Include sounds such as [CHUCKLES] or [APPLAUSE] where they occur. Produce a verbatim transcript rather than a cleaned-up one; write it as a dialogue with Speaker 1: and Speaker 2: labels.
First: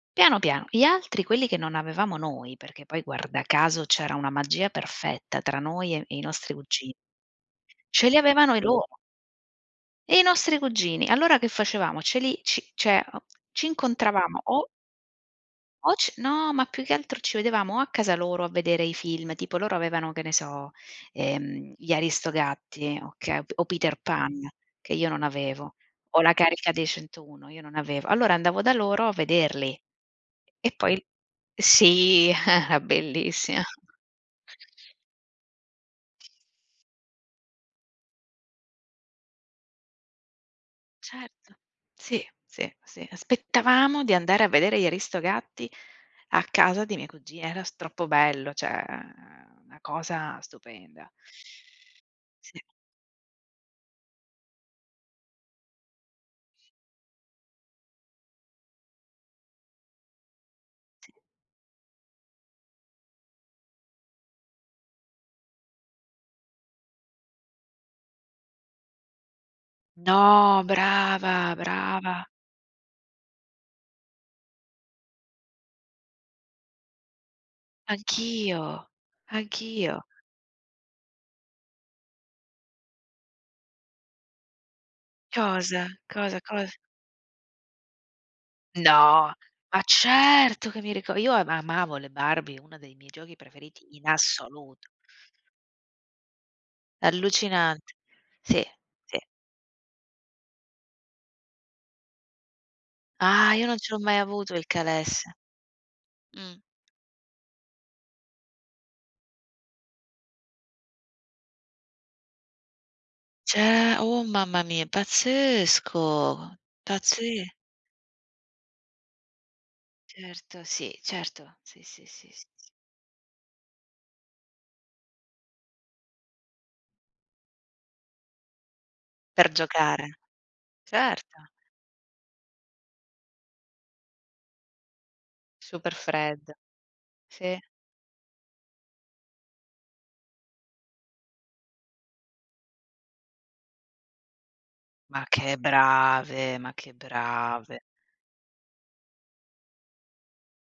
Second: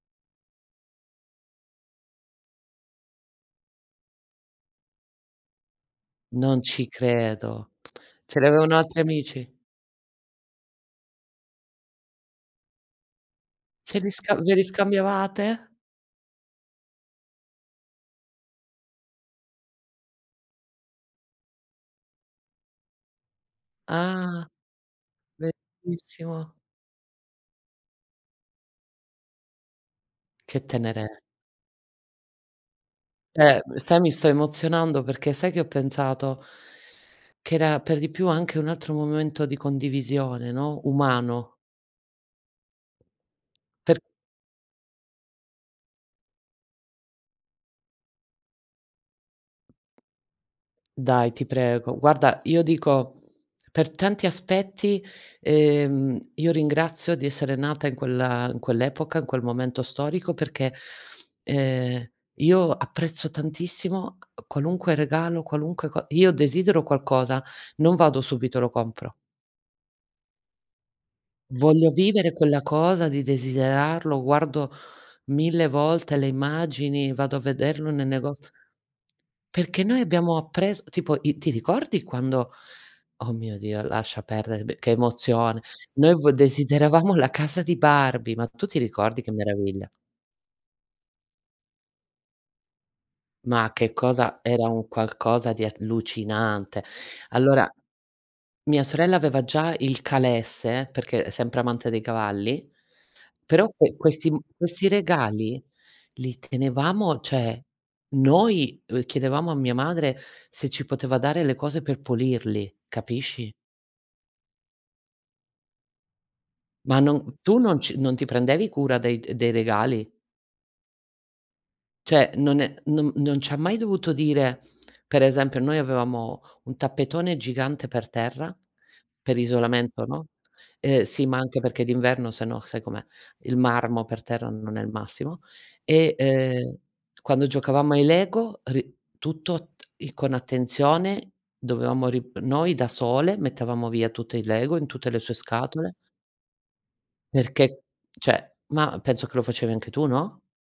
Speaker 1: Piano, piano. Gli altri, quelli che non avevamo noi, perché poi, guarda caso, c'era una magia perfetta tra noi e e i nostri
Speaker 2: Non ci
Speaker 1: cugi
Speaker 2: credo.
Speaker 1: ce li
Speaker 2: [SMACKS LIPS] Ce li
Speaker 1: avevano i
Speaker 2: avevano
Speaker 1: loro.
Speaker 2: altri amici?
Speaker 1: I nostri cugini allora, che facevamo, ce li ci ceh, uhm, ci
Speaker 2: Ce li sca
Speaker 1: incontravamo
Speaker 2: ve li
Speaker 1: o
Speaker 2: scambiavate?
Speaker 1: o c no, ma, più che altro, ci vedevamo o a casa loro a vedere i film tipo, loro avevano, che ne so, ehm, gli Aristogatti, okay, o p Peter Pan,
Speaker 2: Ah.
Speaker 1: che io non avevo, o La
Speaker 2: Bellissimo.
Speaker 1: Carica Dei centouno, io non avevo, allora andavo da loro a vederli,
Speaker 2: Che
Speaker 1: e poi il
Speaker 2: tenere
Speaker 1: sì, [CHUCKLES]
Speaker 2: Eh,
Speaker 1: bellissima.
Speaker 2: m sai mi sto emozionando. Perché sai che ho pensato? Che era, per di più, anche un altro momento di condivisione, no,
Speaker 1: Certo.
Speaker 2: umano.
Speaker 1: Sì, sì, sì.
Speaker 2: Per
Speaker 1: Aspettavamo di andare a vedere gli Aristogatti a casa dei miei cugi era s troppo bello, ceh, una cosa stupenda.
Speaker 2: Dai, ti prego. Guarda,
Speaker 1: Sì.
Speaker 2: io dico, per tanti aspetti, ehm, io ringrazio di essere nata in quella in quell'epoca, in quel momento storico, perché, ehm, io apprezzo tantissimo a qualunque regalo, qualunque co io desidero qualcosa, non vado subito e lo compro.
Speaker 1: No, brava,
Speaker 2: Voglio
Speaker 1: brava.
Speaker 2: vivere quella cosa di desiderarlo. Guardo mille volte le immagini, vado a vederlo nel nego
Speaker 1: Anch'io,
Speaker 2: Perché noi
Speaker 1: anch'io.
Speaker 2: abbiamo appres tipo, i ti ricordi quando oh mio Dio, lascia perdere, be che emozione.
Speaker 1: Cosa?
Speaker 2: Noi v
Speaker 1: Cosa, cosa?
Speaker 2: desideravamo la casa di Barbie. Ma tu ti ricordi che
Speaker 1: No. Ma
Speaker 2: meraviglia?
Speaker 1: certo che mi rico io ama amavo le Barbie, una dei miei giochi
Speaker 2: Ma
Speaker 1: preferiti
Speaker 2: che
Speaker 1: in
Speaker 2: cosa era
Speaker 1: assoluto.
Speaker 2: un qualcosa di allucinante. Allora,
Speaker 1: Allucinante. Sì,
Speaker 2: mia sorella
Speaker 1: sì.
Speaker 2: aveva già il calesse, perché, uhm, sempre amante dei cavalli,
Speaker 1: Ah, io
Speaker 2: però
Speaker 1: non ce
Speaker 2: que
Speaker 1: l'ho mai
Speaker 2: questi m
Speaker 1: avuto il
Speaker 2: questi
Speaker 1: calesse.
Speaker 2: regali li
Speaker 1: Mh.
Speaker 2: tenevamo, ceh noi v chiedevamo a mia madre se ci poteva dare le cose per pulirli, capisci?
Speaker 1: Ce oh, mamma mia, è pazzesco,
Speaker 2: Ma non
Speaker 1: pazze
Speaker 2: tu non ci non ti prendevi cura dei d dei regali?
Speaker 1: Certo, sì, certo, sì, sì, sì,
Speaker 2: Ceh,
Speaker 1: sì,
Speaker 2: non
Speaker 1: sì.
Speaker 2: è non non ci ha mai dovuto dire per esempio, noi avevamo un tappetone gigante per terra, per
Speaker 1: Per
Speaker 2: isolamento,
Speaker 1: giocare.
Speaker 2: no e sì, ma
Speaker 1: Certo.
Speaker 2: anche perché d'inverno sennò, sai com'è, Il marmo per terra non è il massimo.
Speaker 1: Super
Speaker 2: E,
Speaker 1: Fred.
Speaker 2: ehm, quando
Speaker 1: Sì.
Speaker 2: giocavamo ai LEGO, ri tutto t il con attenzione dovevamo ri noi, da sole, mettevamo via tutto il LEGO, in tutte le
Speaker 1: Ma
Speaker 2: sue
Speaker 1: che
Speaker 2: scatole
Speaker 1: brave, ma che brave.
Speaker 2: perché, ceh mah, penso che lo facevi anche tu, no?